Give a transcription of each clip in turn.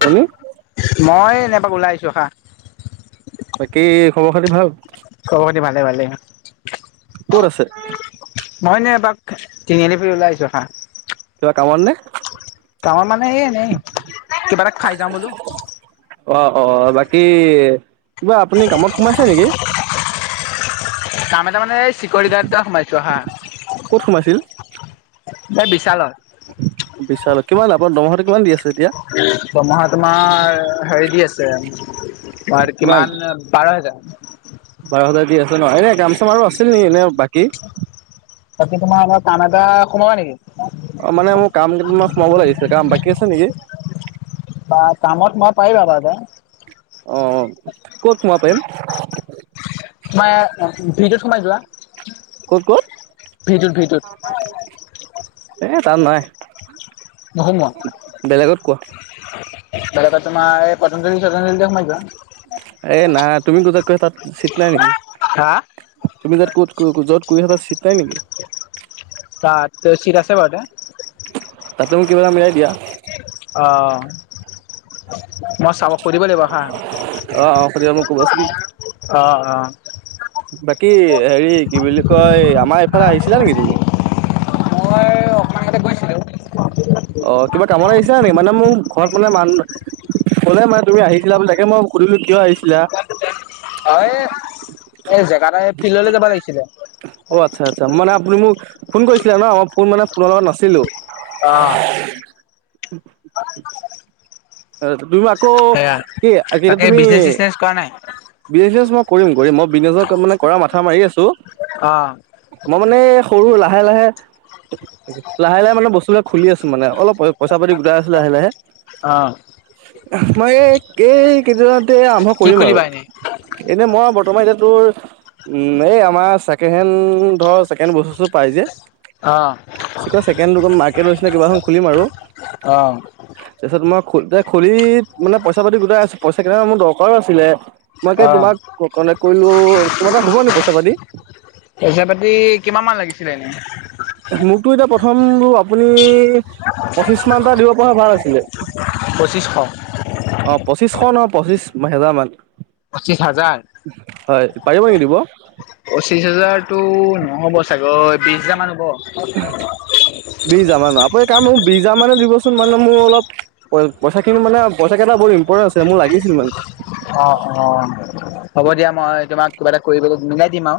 আপুনি মই এনেপাক ওলাই আহিছোঁ হা। বাকী খবৰ খাতি ভাল? খব খাতি ভালে ভালে ক'ত আছে মই এনে এপাক তিনিআলি ফালে ওলাইছো হা কিবা কামত নে? কামত মানে এই এনেই কিবা এটা খাই যাওঁ বোলো। অঁ অঁ বাকী কিবা আপুনি কামত সোমাইছে নেকি? কাম এটা মানে চিকৰি গাৰডটা সোমাইছো আহা। ক'ত সোমাইছিল এই বিশাল'ত। বিশালত কিমান আপোনাৰ দৰমহাটো কিমান দি আছে এতিয়া দৰ্মহা তোমাৰ হেৰি দি আছে অঁ কিমান বাৰ হেজাৰ। বাৰ হাজাৰ দি আছে ন এনে গাম চাম আৰু আছিল নেক এনে বাকী? তাকি তোমাৰ অলপ কাম এটা সোমাবা নেকি? অঁ মানে মোৰ কাম কেইদমান সোমাব লাগিছে কাম বাকী আছে নেকি? বা কামত মই পাৰিবা অঁ ক'ত হোমাব পাৰিম? তোমাৰ ভিডত সোমাই যোৱা। ক'ত ক'ত ভিটোত ভিটোত এ তাত নাই। নোসোমোৱা বেলেগত কোৱা। বেলেগত তোমাৰ এই পতঞ্জলি পতঞ্জলিতে সোমাই যোৱা। এ নাই তুমি য'ত তাত শীত নাই নেকি? হা তুমি যাত ক'ত য'ত কৰি আছা তাত চিট নাই নেকি? তাত' ত চিত আচেবাৰু এটা। তাতে মোক কিবা মিলাই দিয়া। অঁ মই চাৰক কৰিব লাগিব হা অ অ সুধিবা মোক ক'বাচোন অ অ কি হেৰি কি বুলি কয় আমাৰ এইফালে আহিছিলা নেকি তুমি? মই অকনমান আগতে গৈছিলো। অ কিবা কামত আহিছিলা নেকি মানে মোৰ ঘৰত মানে মানুহ ক'লে মানে তুমি আহিছিলা বুলি তাকে মই সুধিলো কিয় আহিছিলা? অ এ এই জেগাটা ফিল্ডলৈ যাব লাগিছিলে। অ আচ্ছা আচ্ছা মানে আপুনি মোক ফোন কৰিছিলে ন মই ফোন মানে ফোনৰ লগত নাছিলো। আহ উ [unintelligible] দুই আকৌ সেয়া এইতিয়া তাকে তুমি বিজনেচ চিজনেচ কৰা নাই বিজনেছ মই কৰিম কৰিম মই বিজনেছ মানে কৰা মাথা মাৰি আছো অ', মই মানে সৰু লাহে লাহে লাহে লাহে মানে বস্তুবিলাক খুলি আছো মানে অলপ পইচা পাতি গোটাই আছো লাহে লাহে। অ'। মই এই কেই কেইদিনতে আৰম্ভ কি কৰিম আৰু খুলিবা এনে এনেই মই বৰ্তমান এতিয়া। তোৰ উম এই আমাৰ ছেকেণ্ড হেণ্ড ধৰ ছেকেণ্ড বস্তু চস্ত পাই যে। অ', চেকেণ্ড হেণ্ড মাৰ্কেট নিচিনা কিবা এখন খুলিম আৰু। অ। খুলোতে খুলি মানে পইচা পাতি গোটাই আছোঁ পইচা কেইটামান মোৰ দৰকাৰো আছিলে। মই কি অ', তোমাক কণ্টেক্ট কৰিলোঁ তোমাৰ তাত হ'ব নেকি পইচা পাতি। পইচা পাতি কিমান মান লাগিছিলে এনে। মোকতো এতিয়া প্ৰথম আপুনি পঁচিশ মান এটা দিব পৰা হ'লে ভাল আছিলে। পঁচিছশ অ পঁচিশ শ নহয় পঁচিশ হেজাৰ মান। পঁচিছ হাজাৰ হয় পাৰিব নেকি দিব। পঁচিশ হাজাৰতো নহব চাগৈ বিশ হাজাৰ মান হ'ব। বিশ হাজাৰ মান আপুনি এক কাম এটা কৰক মোক বিশ হাজাৰ মানে দিবচোন। তো মানে মোৰ অলপ পইচা খিনি মানে পইচা কেইটা বহুত ইম্পৰ্টেণ্ট আছিলে মোক লাগিছিলে মানে। অ অ হ'ব দিয়া মই তোমাক কিবা এটা কৰিব মিলাই দিম আৰু।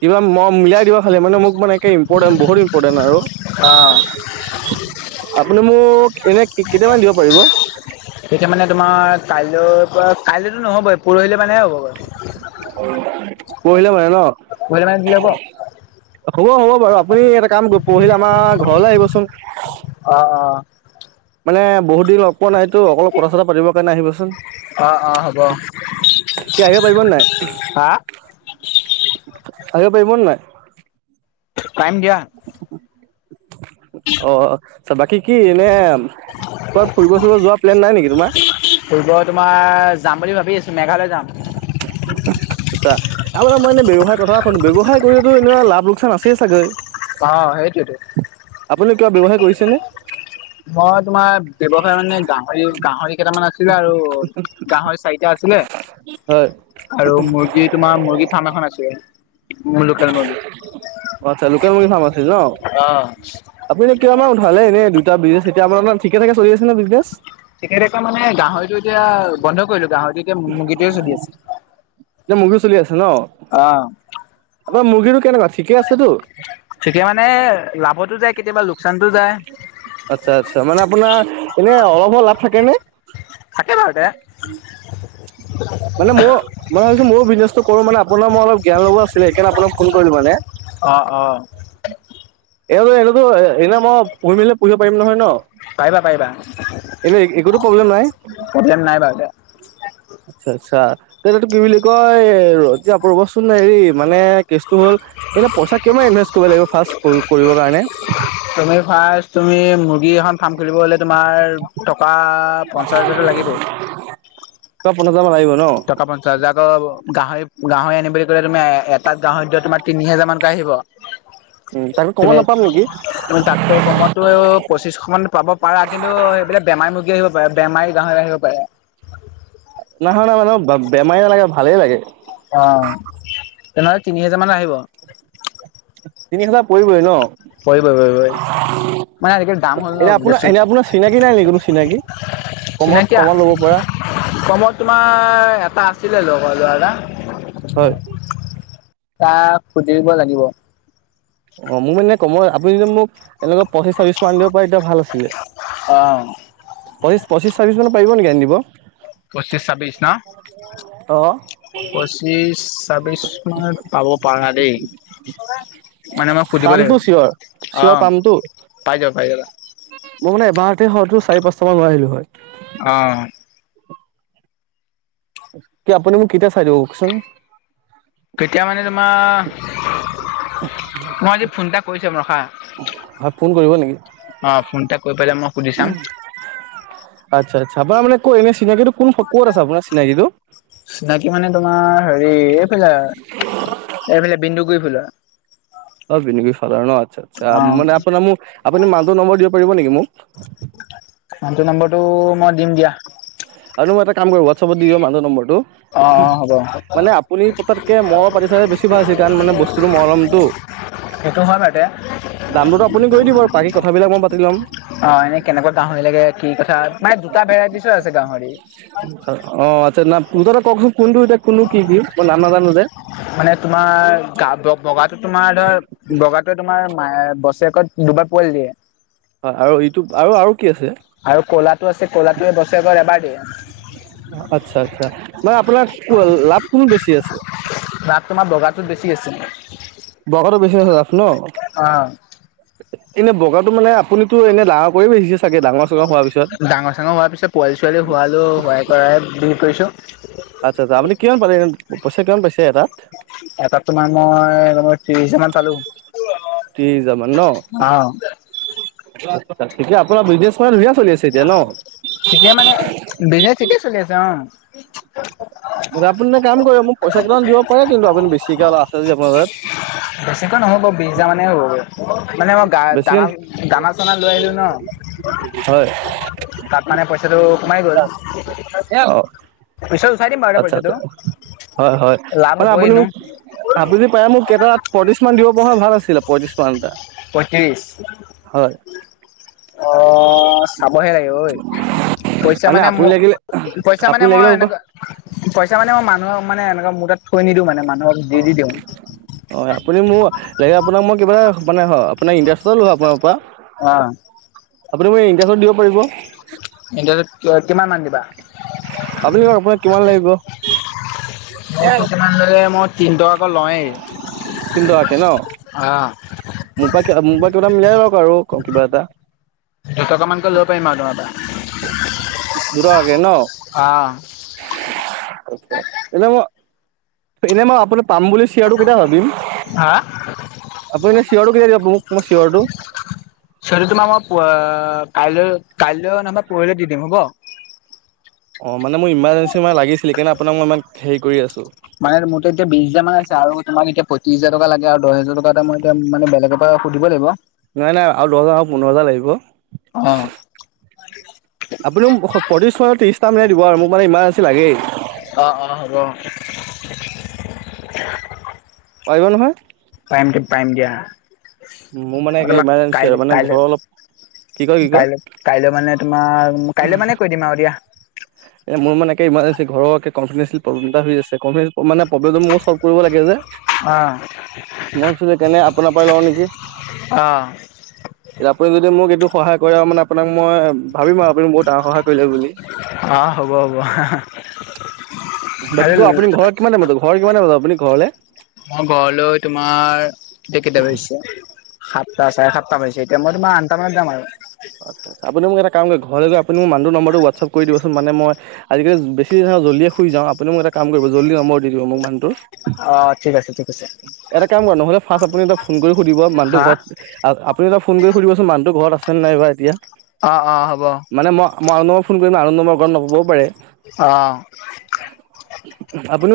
কিবা মই মিলাই দিবা খালি আৰু মানে মোক মানে ইম্পৰ্টেট বহুত ইম্পৰ্টেণ্ট আৰু। অ', আপুনি মোক এনে কেতিয়া মানে দিব পাৰিব। এতিয়া মানে তোমাৰ কাইলৈ পৰা কাইলৈতো নহ'ব পৰহিলৈ মানেহে হ'ব গৈ। পৰহিলে মানে ন। পৰহি মানে দিলে হ'ব। হ'ব হ'ব বাৰু আপুনি এটা কাম পৰহিলে আমাৰ ঘৰলৈ আহিবচোন। অ অ। মানে বহুত দিন লগ পোৱা নাইতো অকলপ কথা চথা পাতিব কাৰণে আহিবচোন। অ', অ', অ', হ'ব। কি আহিব পাৰিব নে নাই। আহিব পাৰিব নে নাই। টাইম দিয়া। অ চব বাকী কি এনে ক'ৰবাত ফুৰিব চুৰিব যোৱা প্লেন নাই নেকি তোমাৰ। ফুৰিব তোমাৰ যাম বুলি ভাবি আছোঁ মেঘালয় যাম। [unintelligible] আচ্ছা আপোনাৰ মই এনে ব্যৱসায়ৰ কথা ক'লো ব্যৱসায় কৰিলে এনেও লাভ লোকচান আছে চাগে। অ', সেইটোৱেতো। কিবা ব্যৱসায় কৰিছে নে। মই তোমাৰ ব্যৱসায় মানে গাহৰি গাহৰি কেইটামান আছিলে আৰু গাহৰি চাৰিটা আছিলে। অ। [inaudible] আৰু মুৰ্গী তোমাৰ মুৰ্গী ফাৰ্ম এখন আছে মোৰ লোকেল মুৰ্গী। অ আচ্ছা লোকেল মুৰ্গী ফাৰ্ম আছিল ন অ', আপুনি কিমান মান উঠালে এনে দু। ত বিজনেচ এতিয়া আপুনাৰ ঠিক ঠাকে চলি আছে নে বিজনেছ। ঠিকে থাকা মানে গাহৰিটো এতিয়া বন্ধ কৰিলোঁ, গাহৰিটো মুৰ্গীটোৱে চলি আছে। যে মুৰ্গী চলি আছে ন? অ'। আপোনাৰ মুৰ্গীটো কেনেকুৱা, ঠিকে আছেতো? তেতিয়া মানে লাভতো যায় কেতিয়াবা লোকচানতো যায়। আচ্ছা আচ্ছা, মানে আপোনাৰ এনে অলপো লাভ থাকে নে? থাকে ভালে। মানে ম ভাবছো ময় বিনেছতো কৰো মানে মইও মানে ময়ো, মই ভাবিছোঁ বিজনেচ কৰোঁ মানে আপোনাৰ মই অলপ জ্ঞান ল'ব আছিলে, এই কাৰনে আপোনাক ফোন কৰিলোঁ মানে। অ' অ'। এনেও এইটোতো এনে মই পঢ়ি মেলি পঢ়িব পাৰিম নহয় ন। পাৰিবা পাৰিবা এইটো একোতো প্ৰব্লেম নাই? প্ৰব্লেম নাই বাৰু দে। আচ্ছা আচ্ছা, এইটোতো কি বুলি কয় ৰ এতিয়া ৰ'ব চোন হেৰি মানে, কেছটো হ'ল এনেই পইচা কিমান ইনভেষ্ট কৰিব লাগিব ফাৰ্ষ্ট কৰি-কৰিব কাৰণে? তুমি ফাৰ্ষ্ট তুমি মুৰ্গী এখন ফাৰ্ম খুলিব হ'লে তোমাৰ টক কা পঞ্চাছ হাজাৰটো লাগিবই। টকা পঞ্চাছ হাজাৰ মান লাগিব ন? টকা পঞ্চাছ হাজাৰ যাব গাহৰি গাহৰি আনিম বুলি ক'লে তুমি এ-এটা গাহৰিত দিয়া তোমাৰ তিনি হেজাৰ মানকৈ আহিব। উম, তাতকৈ কমত তুমি নাপাম নিকি? তাতকৈ কমতটো পঁচিশ মানত পাব পাৰা কিন্তু সেইবিলাক বেমাৰী মুৰ্গী আহিব বে-বেমাৰী গাহৰি আহিব পাৰে। নহয় নাই মানে মোক ব-বেমাৰী নালাগে ভালেই লাগে। অ', তেনেহলে তিনি হেজাৰ মান আহিব। তিনি হাজাৰ পৰিবই ন'? পৰিবই পৰিবই। মানে আজিকালি দাম হ'ল এনে ন' আপোনাৰ বস্তু। এনে আপোনাৰ চিনাকি নাই নেকি কোনো চিনাকি কমত চিনাকী, কমত ল'ব পৰা কমত তোমাৰ এটা আছিলে লগৰ ল'ৰা এটা। হয়। তাক সুধিব লাগিব। অ', মোক মানে কমৰ আপুনি যে মোক এনেকুৱা পঁচিছ, চাৰ্ভিছ মান আনি দিব পৰি তেতিয়া ভাল আছিলে। অ', পঁচিছ, চাৰ্ভিশ মানত পাৰিব নেকি? দিব পঁচিছ চাৰ্ভিশ অ ন', পঁচিছ চাৰ্ভিছ মানত পাব পাৰা দেই, মানে মই সুধিব লাগিব। চিঞৰ অ', পাম তো? পাই যাবা, পাই যাবা। মই মানে এবাৰতে হয়তো চাৰি-পাছটা মান লৈ আহিলো হয়। অ'। কি আপুনি মোক কিতিয়া চাই দিব কওঁকচোন? কেতিয়া মানে মা, মই আজি ফোন এটা কৰি চাম ৰখা। হয় ফোন কৰিব নেকি অ', ফোন এটা কৰি পেলাই মই সুধি চাম। চাবা মানে, কৈ এনেই চিনাকিটো কোন ক'ত আছে আপোনাৰ চিনাকিটো? চিনাকি মানে তোমাৰ, হেৰি এইফালে এইফালে বিন্দুগুৰি ফালে। অ', বিন্দুগুৰি ফালে ন' আচ্ছা আচ্ছা, অ'। মানে আপোনাৰ মোক আপুনি মানুহটোৰ নম্বৰ দিব পাৰিব নিকি মোক? মানুহটোৰ নম্বৰটো মই দিম দিয়া। আৰু এটা কাম কৰিব হোৱাটছেপত দি দিব মানুহজৰ নম্বৰটো অ', লো, অ', হ'ব মানে আপুনি পতাত কে মই পাতি চালে বেছি ভাল আছিলে কাৰণ মানে বস্তুটো মই ল'মটো। সেইটো হয় বাৰু তে দামটো তো আপুনি কৰি দিব, বাকী কথাবিলাক মই পাতি ল'ম। অ', এনে কেনেকুৱা গাহৰি লাগে কি কথা, মানে দুটা ভেৰাইটিছৰ আছে গাহৰি। অঁ আচ্ছা। তোৰ ত তা'ত কোনটো এতিয়া কোনটো কি' কি' মই নাজানো যে? মানে তোমাৰ গা বগাটো তোমাৰ ধৰ বগাটো তোমাৰ মাহে বছেৰেক'ত দুবাৰ পোৱালি দিয়ে। হয়, আৰু ইটো আৰু আৰু কি আছে আৰু কলাটো আছে কলাটো বছৰেক'ত এবাৰ দিয়ে। আচ্ছা আচ্ছা। মানে আপোনাৰ লাভ কোনটো বেছি আছে? লাভ তোমাৰ বগাটোত বেছি আছে। বগাটো বেছি আছে লাভ ন'। অ এনেই বগাটো মানে আপুনিটো এনেই ডাঙৰ কৰি পাইছে চাগে ডাঙৰ। চাঙৰ হোৱাৰ পিছত ডাঙৰ চাঙৰ হোৱাৰ পিছত পোৱালি ছোৱালী হোৱা লৈকে হোৱাই কৰাই বিক্ৰি কৰিছো। আচ্ছা আচ্ছা। আপুনি কিমান পালে পইচা কিমান পাইছে? এটাত এটাত তোমাৰ মই ত্ৰিশ হাজাৰ মান পালো। ত্ৰিশ হাজাৰ মান ন'। অ ঠিকেই আপোনাৰ বিজনেছখন ধুনিয়া চলি আছে এতিয়া ন'। যাওঁ। মানে আপুনি এটা কাম কৰিব মোক পইচা কেইটামান দিব পাৰে কিন্তু আপুনি বেছিকেল আছে যে আপোনাৰ তাত। বেছিকে নহব বিশ হাজাৰ মানে হ'বগৈ মানে মই গা বেছিকে দানা দানা চানা লৈ আহিলো ন। হয় তাত মানে পইচাটো কমাই গল অ' পছ আচ্ছা আচ্ছা, হয় হয় লাভ মানে হ'বই আপুনি ন মোক আপুনি পাৰে মোক কেইটাত পঁত্ৰিচ মান দিব পৰা হলে ভাল আছিলে পঁত্ৰিশ মান এটা। হয় পঁয়ত্ৰিছ? অ। অ চাবহে লাগে ঐ, পইচা মানে ম আপুনি লাগিলে পইচা মানে আপুনি মই লাগিলে মোৰ পৰা এনেকুৱা পইচা মানে মই মানুহক মানে এনেকুৱা মোৰ তাত থৈ নিদিও মানে, মা অ আপুনি মোৰ লে আপোনাক মই কিবা এটা মানে আপোনাৰ ইণ্টাৰেষ্টত ল আপোনাৰ পৰা, অ আপুনি মোক ইণ্টাৰেষ্টত দিব পাৰিব? ইণ্টাৰেট কি কিমান মান দিবা? আপুনি কওক আপোনাক কিমান লাগিব? তিনি টকাকৈ লৱেই তিনি টকাকে ন অ মোৰ পৰা মোৰ পৰা কিব এটা মিলাই লক আৰু কিবা এটা। দু টকা মানকৈ লব পাৰিম আও তোমাৰ পৰা। দুটকাকে ন? অ এনেই মই এনেই মই আপুনি পাম বুলি শ্বেয়াৰটো কেতিয়া ভাবিম? হা? আপুনি এনে চিয়ৰটো কেতিয়া দিব মোক, মোৰ চিয়ৰটো? চিয়ৰলী তোমাক মই প কাইলৈ কাইলৈ নাইবা পৰিলৈ দি দিম হ'ব? অ মানে মোৰ ইমাৰ্জেঞ্চি মানে লাগিছিলি কিণে আপোনাক মই ইমান হেৰি কৰি আছো। মানে মোৰ তাত এতিয়া বিশ হাজাৰ মান আছে আৰু তোমাক এতিয়া পঁত্ৰিছ হাজাৰ টকা লাগে আৰু দহ হাজাৰ টকা এ মই এতিয়া মানে বেলেগৰ পৰা অ সুধিব লাগিব। নাই নাই আৰু দহ হাজাৰ পোন্ধৰ হাজাৰ লাগিব। অ। আপুনি মোক পঁইত্ৰিছ মানত ত্ৰিশটা মানে দিব আৰু মোক মানে ইমাৰ্জেঞ্চি লাগেই। আহ আহ হব। পাৰিব নহয় টাইম টাইম দিয়া। মোৰ মানে মই একে তোমাক ইমাৰ্জেঞ্চি কাইলৈ আৰু মানে কাইলৈ ঘৰৰ অলপ কি কয় কি কয় কাইলৈ কাইলৈ মানে তোমাৰ কাইলৈ মানে কৈ দিম আৰু দিয়া। এ মোৰ মানে একে ইমাৰ্জঞ্চি ঘৰ প্ৰব্লেম এটা হৈ আছে, প্ৰবলেম মোৰ চল্ভ কৰিব লাগে যে। আহ। মই ভাবিছিলোঁ সেইকাৰণে আপোনাৰ পাই লওঁ নেকি? এতি আপুনি যদি মোক এইটো সহায় কৰে আও, মানে আপোনাক মই ভাবিম আৰু আপুনি বহুত সহায় কৰিলে বুলি। অ হ'ব হ'ব। আৰু বাকী তো আপুনি ঘৰ কিমানটাই বাব ঘৰ কিমান বজাব আপুনি ঘৰলে? মই ঘৰলৈ তোমাৰ এতিয়া কেইটা বাজিছে সাতটা চাৰে সাতটা বাজিছে। তে ম মই আন্তটা মানত যাম আৰু। আচ্ছ। আপুনি মোক এটা কাম [unintelligible] ঘৰলে আপুনি মোক মানুহটোৰ নাম্বাৰটো হোৱাটছআ কৰি দিবোন, মানে মই আজি কালি বেছি জলিয়ে শুই যাওঁ। অ আপুনি মোক এটা কাম কৰিব জল্দি নম্বৰ দি দিব মোক মানুহটোৰ। অ', ঠিক আছে ঠিক আছে। এটা কাম কৰে নহলে ফাৰ্ষ্ট আপুনি এটা। ফোন কৰি সুধিব মানুতটো হা ঘৰত আপুনি এটা ফোন কৰি সুধিবচোন মানুহটো ঘৰত আছে নে নাই বা এতিয়া? অ', অ', হ'ব। অ'। মানে মই মই নম্বৰত ফোন কৰিম নম্বৰ ঘৰত নপ'বও পাৰে। অ', আপুনি।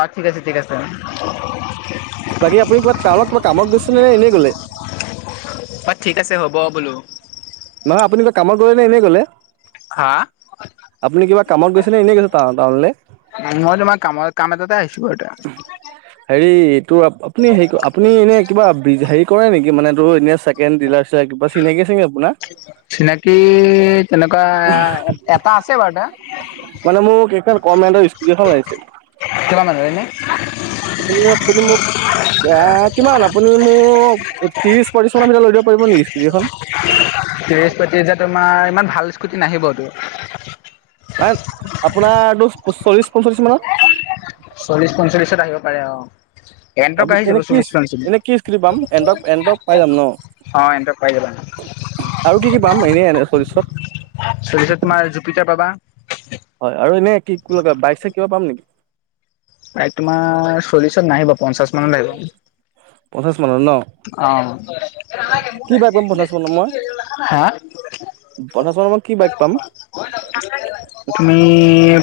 অ ঠিক আছে ঠিক আছে। বাকী আপুনি কিবা টাউনত কিবা কামত গৈচিলে নে এনেই গলে? অঁ ঠিক আছে হ'ব বোলো। হয় আপুনি যে কামত গ'লে এনে গ'লে। হা। আপুনি কিবা কামত গৈছিলে এনেই গৈছে টা টাউনলে। মই তোমাৰ কামৰ কাম এটাতে আহিছোঁ। এই এইটো আপুনি হেৰি আপুনি এনে, কিবা হেৰি কৰে নেকি মানে টো এনে চেকেণ্ড হেণ্ড ডিলাৰ চিলাৰ। চিনাকি আছে নেকি আপোনাৰ। চিনাকি তেনেকুৱা এটা আছে বাৰু এটা। মানে মোক এখন ইষ্টলমেণ্টত ইস্কুটি এখন লাগিছিল। কিমান মান হয় এনে আপুনি ইস্কুটি মোক। এ কিমান আপুনি মোক ত্ৰিশ পঁয়ত্ৰিশ মানৰ ভিতৰত লৈ দিব পাৰিব নেকি ইস্কুটি এখন। ত্ৰিশ পঁত্ৰিশ তোমাৰ ইমান ভাল ইস্কুটি নাহিবতো। মানে আপোনাৰো চল্লিশ পঞ্চল্লিশ মানত। চল্লিশ পঞ্চল্লিশত আহিব পাৰে অ। এণ্টক আহি তাৰপিছ যাব এনে কি চল্লিশ পঞ্চল্লিশ এনে কি পাম এনডপ এনডপ পাই যাম ন। অ এণ্টক পাই যাবা আৰু কি কি পাম এনে এনে চল্লিশত। চল্লিশত তোমাৰ জুপিটাৰ পাবা। হয় আৰু এনেই কি কি বাইক চাইক কিবা পাম নেকি। তোমাৰ চল্লিশত নাহিবা পঞ্চাশ মানত আহিব। ‍ পঞ্চাছ মানত ন। অ কি বাইক পাম পঞ্চাশ মানত মই হা। পঞ্চাশ মানত মই কি বাইক পাম তুমি।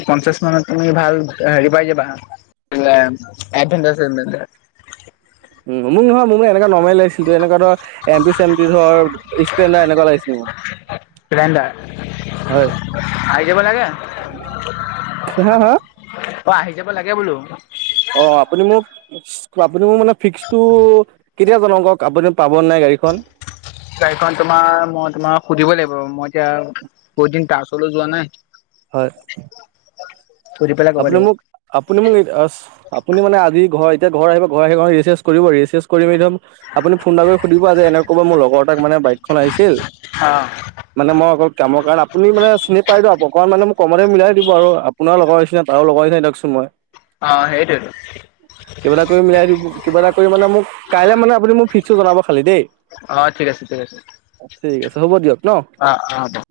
পঞ্চাছ মানত তুমি ভাল হেৰি পাই যাবা। এডভেঞ্চাৰ চেটভেঞ্চাৰ। উম, মোক নহয় মোৰ এনেকা নৰ্মেল লাগিছিল, এনেকুৱা ধৰ এম পি চেম পি ধৰ স্প্লেণ্ডাৰ এনেকুৱা লাগিছিল মোক। হয়। স্পিলেণ্ডাৰ আহি যাব লাগে। হা হা। অ আহি যাব লাগে বোলো। অ' আপুনি মোক আপুনি মোক মানে ফিক্সটো কেতিয়া জনাও কওক আপুনি পাব নাই গাড়ীখন। গাড়ীখন তোমাৰ মই তোমাক সুধিবই লাগিব। মই এতিয়া বহুত দিন তাছলৈ যোৱা নাই। হ'য়। হোৱা টো। [unintelligible] আপুনি মোক আপুনি মোক আপুনি মানে আজি ঘৰত। এতিয়া ঘৰ আহিব ঘৰ‌ আহি ৰেষ্ট টেষ্ট কৰিব ৰেষ্ট টেষ্ট কৰি একদম। আপুনি ফোন এটা কৰি সুধিব যে এনে ক'ব, মোৰ লগৰ এটাক তাক মানে বাইক এখন লাগিছিল। অ মানে মই অকল কামৰ কাৰণে। আপুনি মানে চিনি পাই দিয়ক অকণমান আপুনি মানে চিনি পায়, ত অকমান মানে কমতে মিলাই দিব আৰু আপোনাৰ লগৰ নিচিনা তাৰ লগৰ নিচিনা দিয়কচোন মই। অ সেইটোৱেতো কিবা এটা কৰি মিলাই দিব কিবা এটা কৰি মানে মোক, কাইলে মানে আপুনি মোক ফিক্সটো জনাব খালি দে। অ', ঠিক আছে, ঠিক আছে। ঠিক আছে, হ'ব দিয়ক। ন অ', অ', হ'ব।